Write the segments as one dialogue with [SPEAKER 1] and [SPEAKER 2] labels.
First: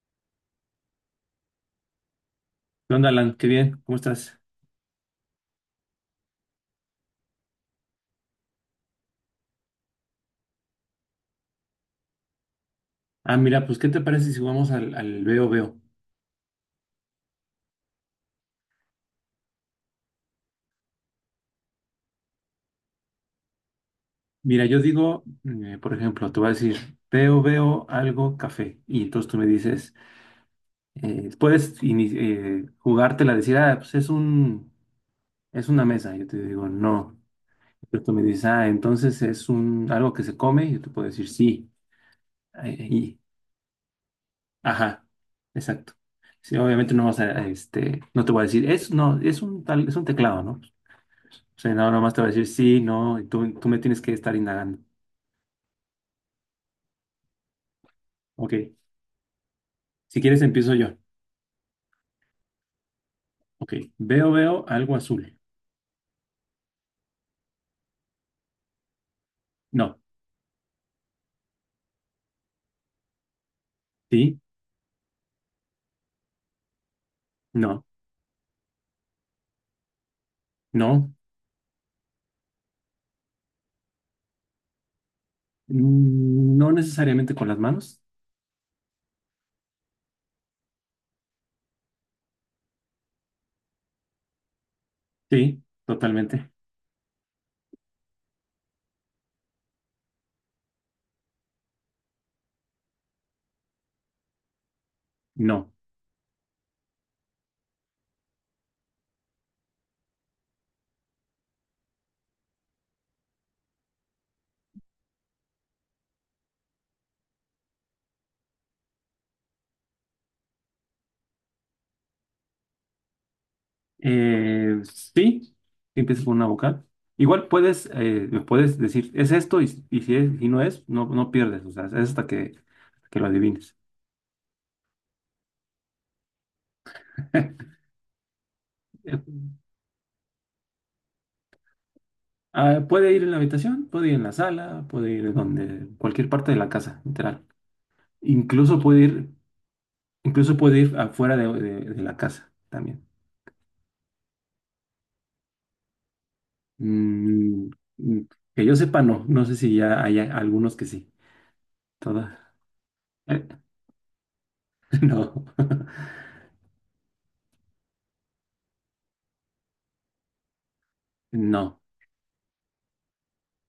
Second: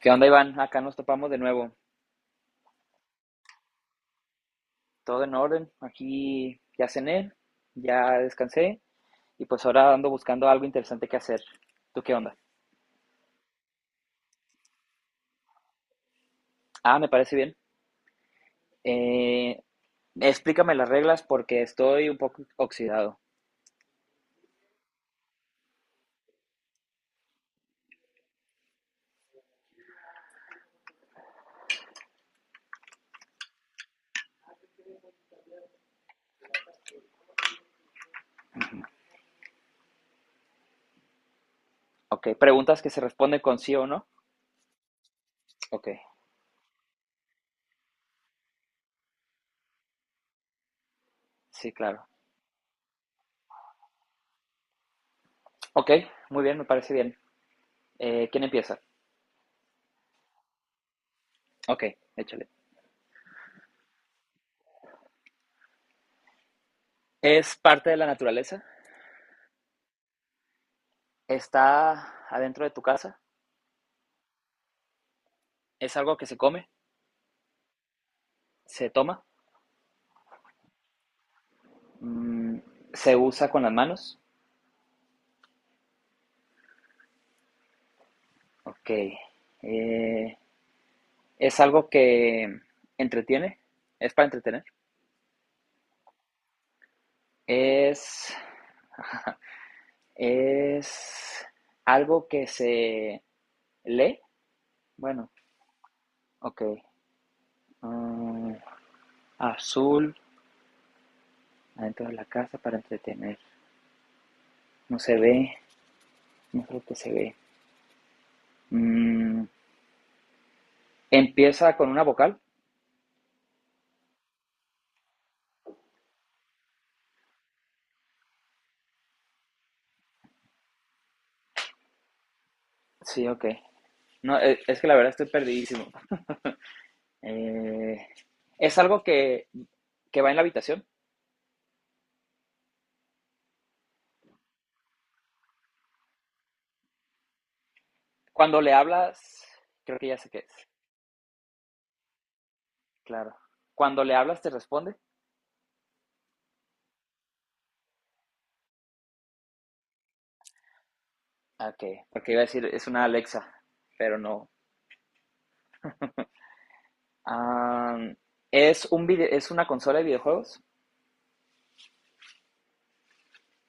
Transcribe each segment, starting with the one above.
[SPEAKER 1] ¿Qué onda, Iván? Acá nos topamos de nuevo.
[SPEAKER 2] ¿Qué onda, Alan? Qué bien, ¿cómo estás?
[SPEAKER 1] Todo en orden. Aquí ya cené, ya descansé y pues ahora ando buscando algo interesante que hacer. ¿Tú qué onda?
[SPEAKER 2] Ah, mira, pues, ¿qué te parece si jugamos al veo veo?
[SPEAKER 1] Ah, me parece bien. Eh, Explícame las reglas porque estoy un poco oxidado.
[SPEAKER 2] Mira, yo digo, por ejemplo, te voy a decir, veo veo algo café. Y entonces tú me dices, jugártela, decir, ah, pues es una mesa. Yo te digo, no. Entonces tú me dices, ah, entonces es un, algo que se come. Yo te puedo decir, sí.
[SPEAKER 1] Ok,
[SPEAKER 2] eh,
[SPEAKER 1] preguntas que se
[SPEAKER 2] y,
[SPEAKER 1] responden con sí o no.
[SPEAKER 2] ajá,
[SPEAKER 1] Ok,
[SPEAKER 2] exacto. Sí, obviamente no vas a este, no te voy a decir, es, no, es un tal, es un teclado, ¿no? Sí,
[SPEAKER 1] sí,
[SPEAKER 2] no,
[SPEAKER 1] claro.
[SPEAKER 2] nomás te va a decir sí, no, y tú me tienes que estar indagando.
[SPEAKER 1] Ok, muy bien, me parece bien. ¿Quién
[SPEAKER 2] Ok,
[SPEAKER 1] empieza?
[SPEAKER 2] si quieres empiezo yo.
[SPEAKER 1] Ok, échale.
[SPEAKER 2] Ok, veo, veo algo azul.
[SPEAKER 1] ¿Es parte de la naturaleza?
[SPEAKER 2] No,
[SPEAKER 1] ¿Está adentro de tu casa?
[SPEAKER 2] sí,
[SPEAKER 1] ¿Es algo que se come?
[SPEAKER 2] no,
[SPEAKER 1] ¿Se toma?
[SPEAKER 2] no,
[SPEAKER 1] Mm. ¿Se usa con las manos?
[SPEAKER 2] no necesariamente con las manos.
[SPEAKER 1] Ok. Eh, ¿Es algo que entretiene? ¿Es para entretener?
[SPEAKER 2] Sí, totalmente.
[SPEAKER 1] ¿Es, ¿es algo que se lee? Bueno,
[SPEAKER 2] No.
[SPEAKER 1] ok. Mm, azul, adentro de la casa para entretener. No se ve, no es algo que se ve. Mm, ¿empieza con una vocal?
[SPEAKER 2] Sí, empiezas con una vocal. Igual puedes, puedes decir, es esto, y si es, y no es, no, no pierdes, o sea, es hasta que lo
[SPEAKER 1] Sí, ok.
[SPEAKER 2] adivines.
[SPEAKER 1] No, es que la verdad estoy perdidísimo. Eh, es algo que, que va en la habitación.
[SPEAKER 2] Ah, puede ir en la habitación, puede ir en la sala, puede ir donde, cualquier parte de la casa, literal.
[SPEAKER 1] Cuando le
[SPEAKER 2] Incluso puede
[SPEAKER 1] hablas,
[SPEAKER 2] ir,
[SPEAKER 1] creo que ya sé qué
[SPEAKER 2] incluso
[SPEAKER 1] es,
[SPEAKER 2] puede ir afuera de la casa también.
[SPEAKER 1] claro. Cuando le hablas, ¿te responde?
[SPEAKER 2] Mm, mm, que yo sepa, no. No sé si ya hay a- algunos que sí.
[SPEAKER 1] Ok, porque
[SPEAKER 2] Todas.
[SPEAKER 1] iba a decir, es una
[SPEAKER 2] eh,
[SPEAKER 1] Alexa, pero no.
[SPEAKER 2] no.
[SPEAKER 1] Am, es una consola de videojuegos,
[SPEAKER 2] No.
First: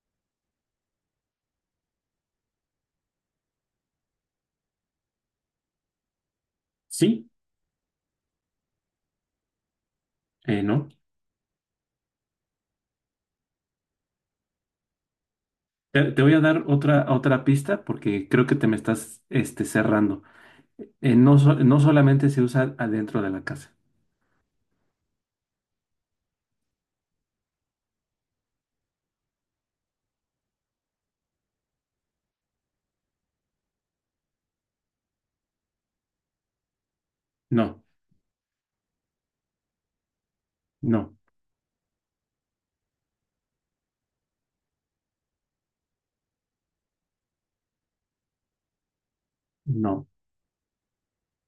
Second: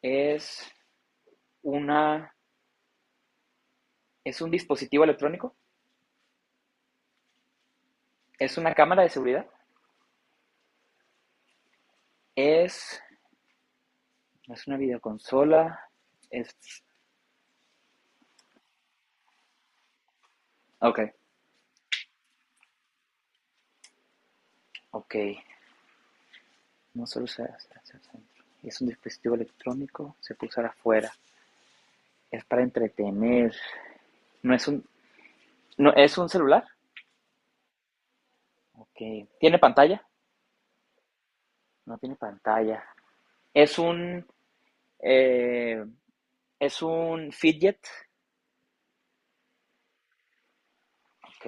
[SPEAKER 1] es una, es un dispositivo electrónico,
[SPEAKER 2] Sí,
[SPEAKER 1] es una cámara de seguridad,
[SPEAKER 2] no.
[SPEAKER 1] es, no es una videoconsola,
[SPEAKER 2] Te, te voy a
[SPEAKER 1] es,
[SPEAKER 2] dar otra, otra pista porque creo que te me estás este, cerrando.
[SPEAKER 1] ok,
[SPEAKER 2] No, no solamente se usa adentro de la casa.
[SPEAKER 1] ok, no solo se hace. Es un dispositivo electrónico, se puede usar afuera. Es para entretener. No es un, no, es un celular.
[SPEAKER 2] No,
[SPEAKER 1] Okay. ¿Tiene pantalla?
[SPEAKER 2] no,
[SPEAKER 1] No tiene pantalla. Es un, eh, es un fidget.
[SPEAKER 2] no.
[SPEAKER 1] Ok.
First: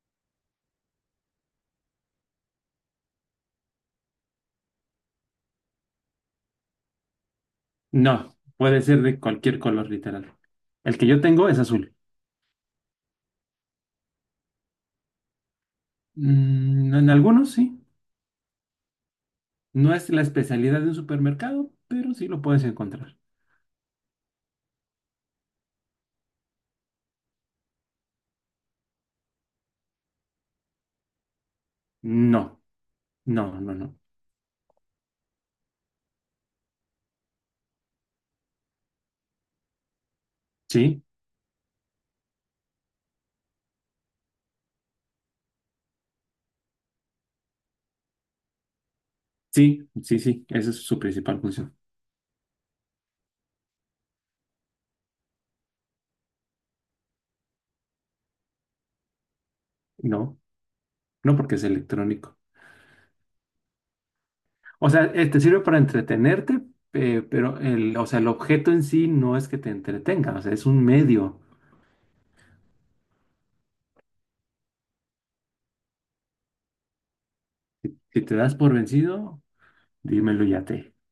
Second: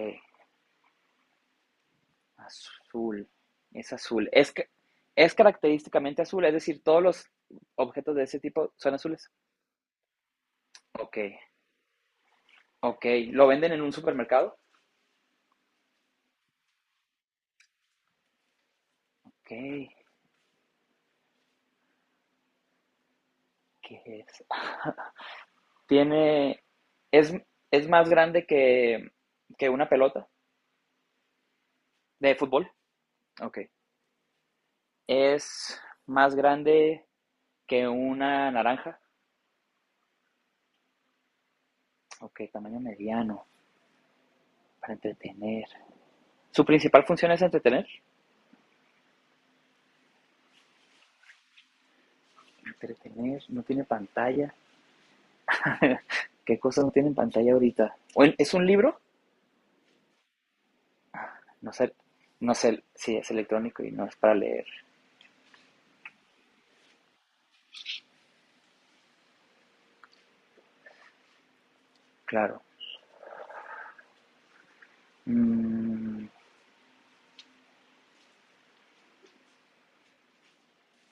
[SPEAKER 1] Azul. Es azul. Es característicamente azul. Es decir, todos los objetos de
[SPEAKER 2] No,
[SPEAKER 1] ese tipo
[SPEAKER 2] puede
[SPEAKER 1] son
[SPEAKER 2] ser de
[SPEAKER 1] azules.
[SPEAKER 2] cualquier color, literal. El que
[SPEAKER 1] Ok.
[SPEAKER 2] yo tengo es azul.
[SPEAKER 1] Ok. ¿Lo venden en un supermercado?
[SPEAKER 2] Mm, en algunos sí.
[SPEAKER 1] Ok.
[SPEAKER 2] No es la especialidad de un supermercado, pero sí lo puedes encontrar.
[SPEAKER 1] ¿Qué es? tiene. Es, es más grande que una pelota de
[SPEAKER 2] No,
[SPEAKER 1] fútbol.
[SPEAKER 2] no,
[SPEAKER 1] Ok.
[SPEAKER 2] no, no.
[SPEAKER 1] Es más grande que una naranja.
[SPEAKER 2] Sí,
[SPEAKER 1] Ok, tamaño mediano para entretener. Su principal función es entretener.
[SPEAKER 2] sí, sí, sí. Esa es su principal función.
[SPEAKER 1] Entretener, no tiene pantalla. ¿Qué cosas no tienen pantalla ahorita? ¿Es un libro?
[SPEAKER 2] No, no porque es
[SPEAKER 1] No sé,
[SPEAKER 2] electrónico.
[SPEAKER 1] no sé si sí, es electrónico y no es para leer,
[SPEAKER 2] O sea, te sirve para entretenerte, pero el objeto en sí no es que te entretenga, o sea, es un medio.
[SPEAKER 1] claro. Mm,
[SPEAKER 2] Si te das por vencido, dímelo ya te.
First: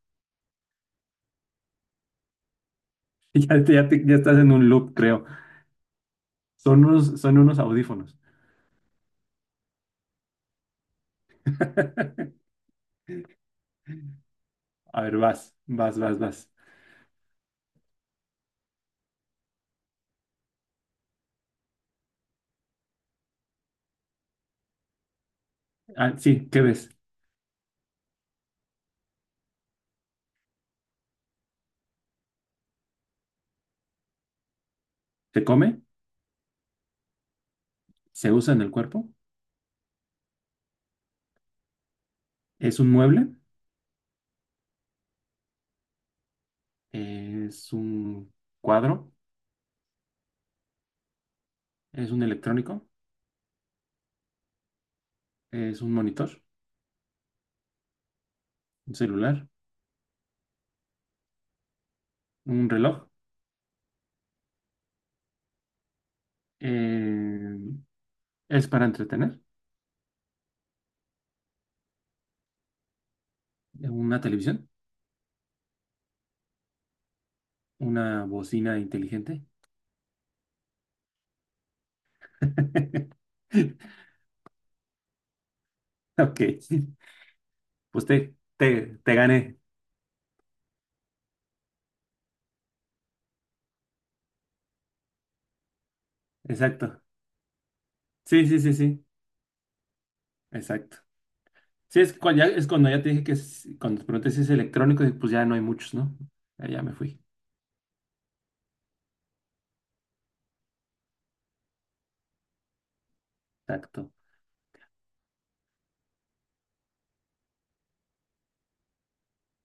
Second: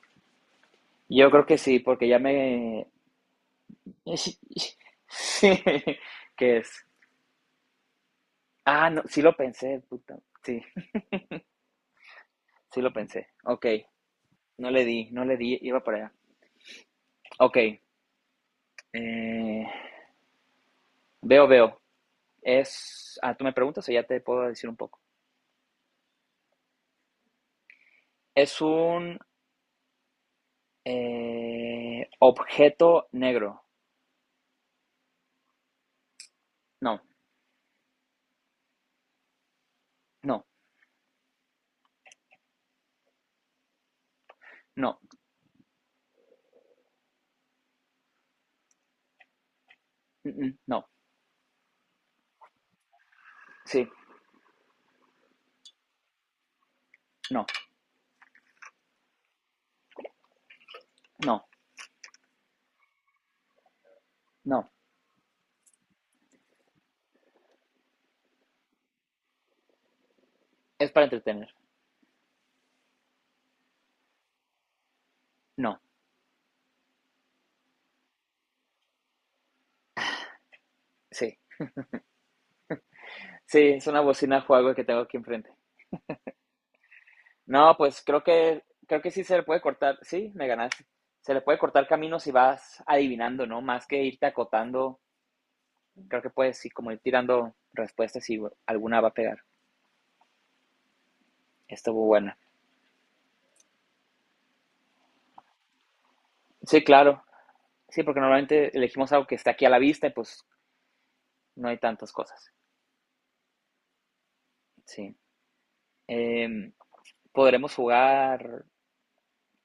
[SPEAKER 1] yo creo que sí, porque ya me...
[SPEAKER 2] Ya, ya estás en un loop, creo.
[SPEAKER 1] Sí, ¿qué es?
[SPEAKER 2] Son unos audífonos.
[SPEAKER 1] Ah, no, sí lo pensé, puta. Sí, sí lo pensé. Ok, no le
[SPEAKER 2] A
[SPEAKER 1] di,
[SPEAKER 2] ver,
[SPEAKER 1] no le
[SPEAKER 2] vas,
[SPEAKER 1] di, iba para
[SPEAKER 2] vas,
[SPEAKER 1] allá.
[SPEAKER 2] vas, vas.
[SPEAKER 1] Ok, eh, veo, veo. Es, ah, tú me preguntas o ya te puedo decir un poco.
[SPEAKER 2] Ah, sí, ¿qué ves?
[SPEAKER 1] Es un objeto negro.
[SPEAKER 2] Se come,
[SPEAKER 1] No,
[SPEAKER 2] se usa en el cuerpo,
[SPEAKER 1] no,
[SPEAKER 2] es un mueble,
[SPEAKER 1] no,
[SPEAKER 2] es un cuadro,
[SPEAKER 1] mm, mm, no,
[SPEAKER 2] es un electrónico,
[SPEAKER 1] sí,
[SPEAKER 2] es un monitor,
[SPEAKER 1] no,
[SPEAKER 2] un celular,
[SPEAKER 1] no,
[SPEAKER 2] un reloj,
[SPEAKER 1] no.
[SPEAKER 2] eh, es para entretener,
[SPEAKER 1] Es para entretener.
[SPEAKER 2] una televisión,
[SPEAKER 1] No,
[SPEAKER 2] una bocina inteligente.
[SPEAKER 1] sí, sí, es una bocina juego que tengo aquí enfrente.
[SPEAKER 2] Ok,
[SPEAKER 1] No, pues
[SPEAKER 2] pues te, te,
[SPEAKER 1] creo que
[SPEAKER 2] te
[SPEAKER 1] sí se le
[SPEAKER 2] gané,
[SPEAKER 1] puede cortar. Sí, me ganaste. Se le puede cortar camino si vas adivinando, ¿no? Más que irte acotando, creo que puedes ir como ir
[SPEAKER 2] exacto.
[SPEAKER 1] tirando respuestas y
[SPEAKER 2] Sí, sí, sí,
[SPEAKER 1] alguna
[SPEAKER 2] sí,
[SPEAKER 1] va a pegar.
[SPEAKER 2] exacto. Sí,
[SPEAKER 1] Estuvo buena.
[SPEAKER 2] es cuando ya te dije que es- cuando te pregunté si es electrónico, dije, pues ya no hay muchos, ¿no? Ya, ya
[SPEAKER 1] Sí,
[SPEAKER 2] me fui.
[SPEAKER 1] claro. Sí, porque normalmente elegimos algo que está aquí a la vista y pues no hay tantas cosas.
[SPEAKER 2] Exacto.
[SPEAKER 1] Sí. Eh, Podremos jugar,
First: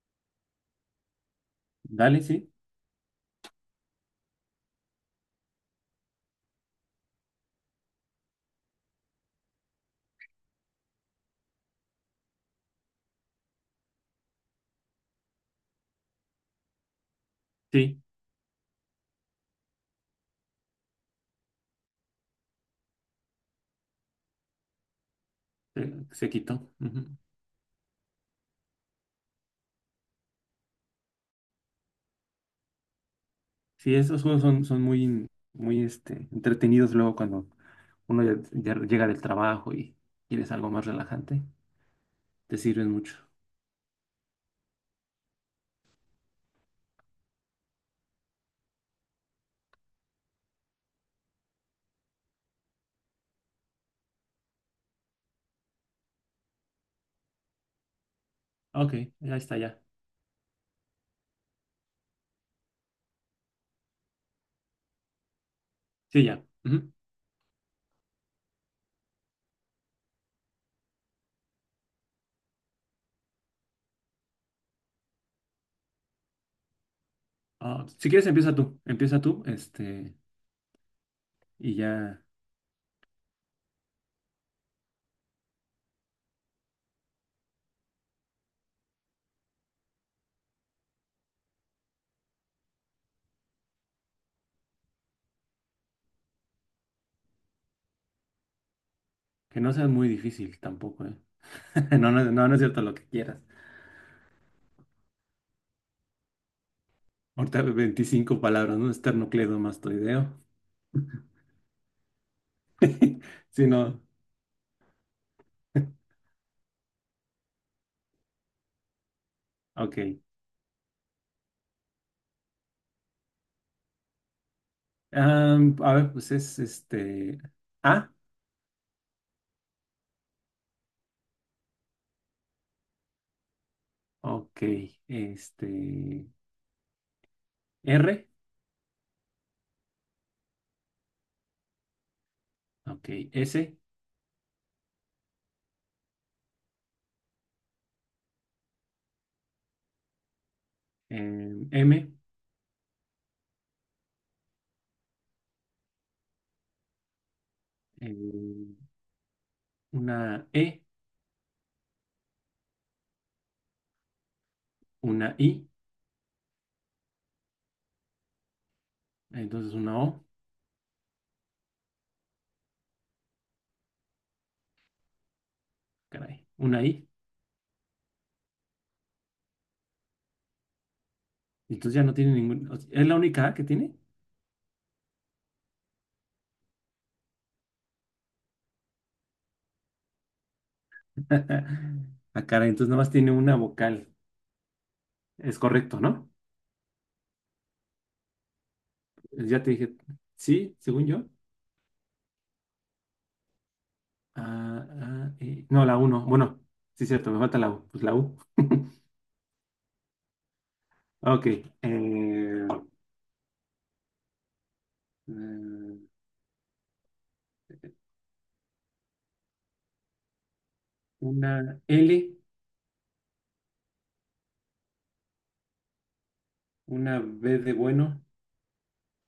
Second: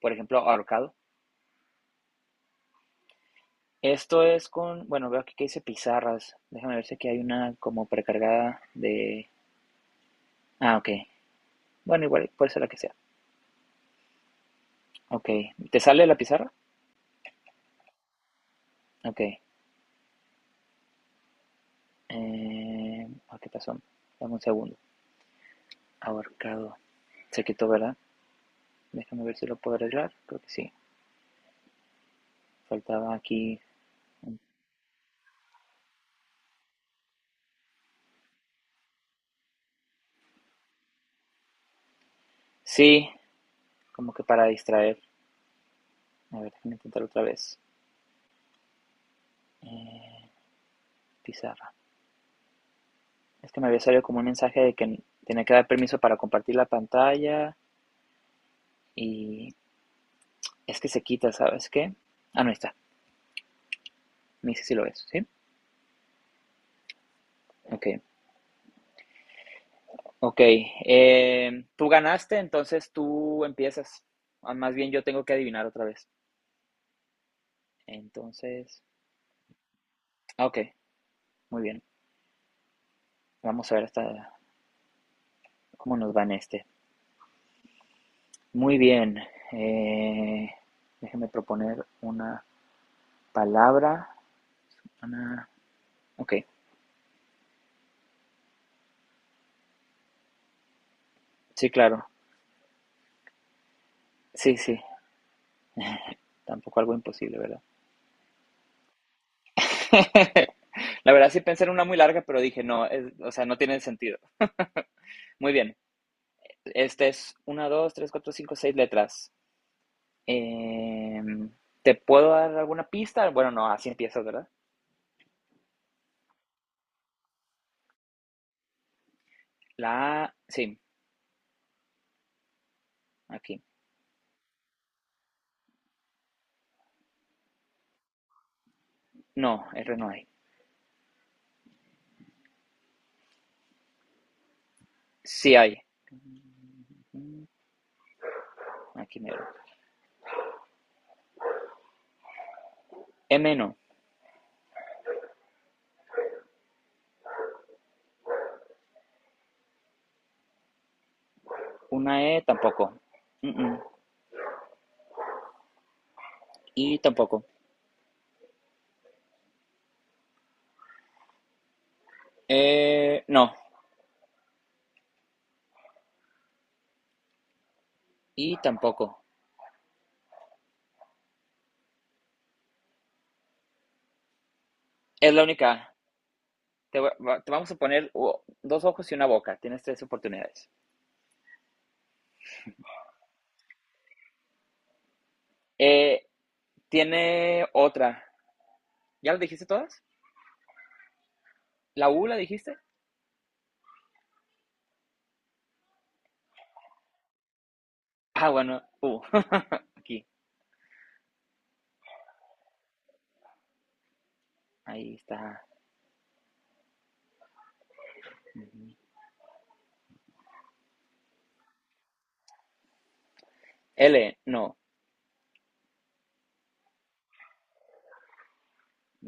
[SPEAKER 1] por ejemplo, ahorcado.
[SPEAKER 2] Dale, sí.
[SPEAKER 1] Esto es con, bueno, veo aquí que dice pizarras. Déjame ver si aquí hay una como precargada de... Ah, ok. Bueno, igual puede ser la que sea. Ok. ¿Te sale la pizarra?
[SPEAKER 2] Sí,
[SPEAKER 1] Ok. ¿Qué pasó? Dame un segundo.
[SPEAKER 2] se quitó.
[SPEAKER 1] Ahorcado.
[SPEAKER 2] Ujú.
[SPEAKER 1] Se quitó, ¿verdad? Déjame ver si lo puedo arreglar. Creo que sí. Faltaba aquí
[SPEAKER 2] Sí, esos
[SPEAKER 1] un.
[SPEAKER 2] juegos son, son muy, muy este, entretenidos luego cuando uno ya, ya llega del trabajo y quieres algo más relajante. Te sirven
[SPEAKER 1] Sí,
[SPEAKER 2] mucho.
[SPEAKER 1] como que para distraer. A ver, déjame intentar otra vez. Eh, pizarra. Es que me había salido como un mensaje de que tenía que dar permiso para compartir la pantalla
[SPEAKER 2] Ok, ya
[SPEAKER 1] y
[SPEAKER 2] está, ya.
[SPEAKER 1] es que se quita, ¿sabes qué? Ah, no, ahí está. Me dice si lo ves, ¿sí?
[SPEAKER 2] Sí, ya. Ujú.
[SPEAKER 1] Ok. Ok, tú ganaste, entonces tú empiezas. Ah, más bien yo tengo que adivinar otra vez.
[SPEAKER 2] Ah, si quieres, empieza tú.
[SPEAKER 1] Entonces,
[SPEAKER 2] Empieza tú, este,
[SPEAKER 1] ok, muy
[SPEAKER 2] y
[SPEAKER 1] bien.
[SPEAKER 2] ya.
[SPEAKER 1] Vamos a ver hasta cómo nos va en este. Muy bien. eh, déjeme proponer una palabra. ah, ok,
[SPEAKER 2] Que no sea muy difícil tampoco, ¿eh?
[SPEAKER 1] sí, claro.
[SPEAKER 2] No, no, no, no es cierto lo que quieras.
[SPEAKER 1] Sí, sí. Tampoco algo imposible, ¿verdad?
[SPEAKER 2] Ahorita 25 palabras, ¿no? Esternocleidomastoideo.
[SPEAKER 1] La verdad sí pensé en una muy larga, pero dije, no, o sea, no
[SPEAKER 2] Sí,
[SPEAKER 1] tiene
[SPEAKER 2] no.
[SPEAKER 1] sentido. Muy bien. Este es una, dos, tres, cuatro, cinco, seis letras.
[SPEAKER 2] Ok.
[SPEAKER 1] Em, ¿Te puedo dar alguna pista? Bueno, no, así empiezas, ¿verdad?
[SPEAKER 2] Am, a ver, pues es este. A.
[SPEAKER 1] La A, sí, aquí.
[SPEAKER 2] Ok. Este. R.
[SPEAKER 1] No, R no hay.
[SPEAKER 2] Ok. S.
[SPEAKER 1] Sí hay. Mm, aquí mero.
[SPEAKER 2] em, M.
[SPEAKER 1] M no.
[SPEAKER 2] em, una E.
[SPEAKER 1] Una E tampoco. Mm, mm.
[SPEAKER 2] Una I.
[SPEAKER 1] Y tampoco.
[SPEAKER 2] Entonces una O.
[SPEAKER 1] No.
[SPEAKER 2] Caray. Una I.
[SPEAKER 1] Y tampoco.
[SPEAKER 2] Entonces ya no tiene ningún. O sea, ¿es la única A que tiene?
[SPEAKER 1] Es la única. Te, va- te vamos a poner dos ojos y una boca. Tienes tres oportunidades.
[SPEAKER 2] Ah, caray. Entonces nada más tiene una vocal. Es correcto,
[SPEAKER 1] Eh,
[SPEAKER 2] ¿no?
[SPEAKER 1] tiene otra. ¿Ya la
[SPEAKER 2] Ya
[SPEAKER 1] dijiste
[SPEAKER 2] te dije.
[SPEAKER 1] todas?
[SPEAKER 2] Sí, según yo.
[SPEAKER 1] ¿La U la dijiste?
[SPEAKER 2] Ah, ah, no, la U no. Bueno, sí, es cierto, me falta la U. Pues la U.
[SPEAKER 1] Ah, bueno, U. Aquí.
[SPEAKER 2] Ok. eh,
[SPEAKER 1] Ahí está.
[SPEAKER 2] eh, una L,
[SPEAKER 1] L, no.
[SPEAKER 2] una B de bueno.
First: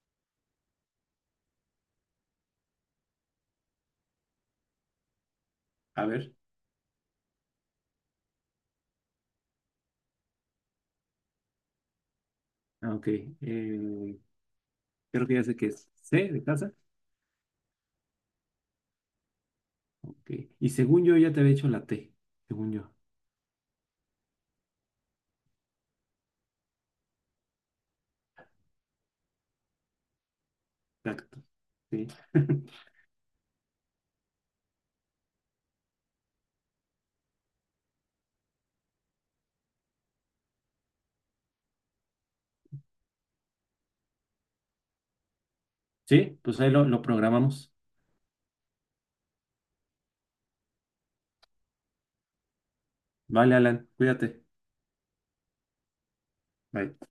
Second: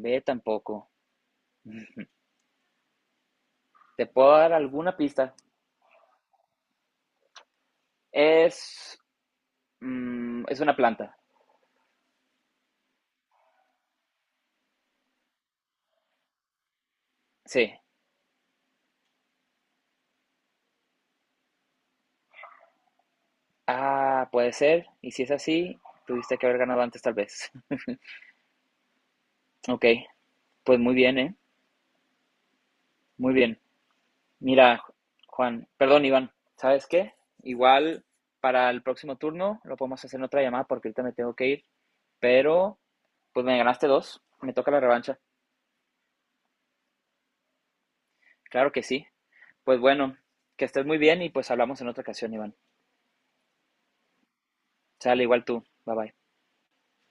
[SPEAKER 1] B tampoco. ¿Te puedo dar alguna pista?
[SPEAKER 2] A ver.
[SPEAKER 1] Es, mm, es una planta.
[SPEAKER 2] Ah, ok. eh, creo que ya sé que es C de casa.
[SPEAKER 1] Sí.
[SPEAKER 2] Ok. Y según yo ya te había hecho la T, según yo.
[SPEAKER 1] Ah, puede ser. Y si es así, tuviste que haber ganado antes tal vez. Ok, pues muy bien, ¿eh?
[SPEAKER 2] Exacto. Sí.
[SPEAKER 1] Muy bien. Mira, Juan, perdón, Iván, ¿sabes qué? Igual para el próximo turno lo podemos hacer en otra llamada porque ahorita me tengo que ir, pero pues me ganaste dos, me toca la revancha.
[SPEAKER 2] Sí, pues ahí lo programamos.
[SPEAKER 1] Claro que sí. Pues bueno, que estés muy bien y pues hablamos en otra ocasión, Iván.
[SPEAKER 2] Vale, Alan, cuídate.
[SPEAKER 1] Sale, igual tú. Bye bye.
[SPEAKER 2] Bye.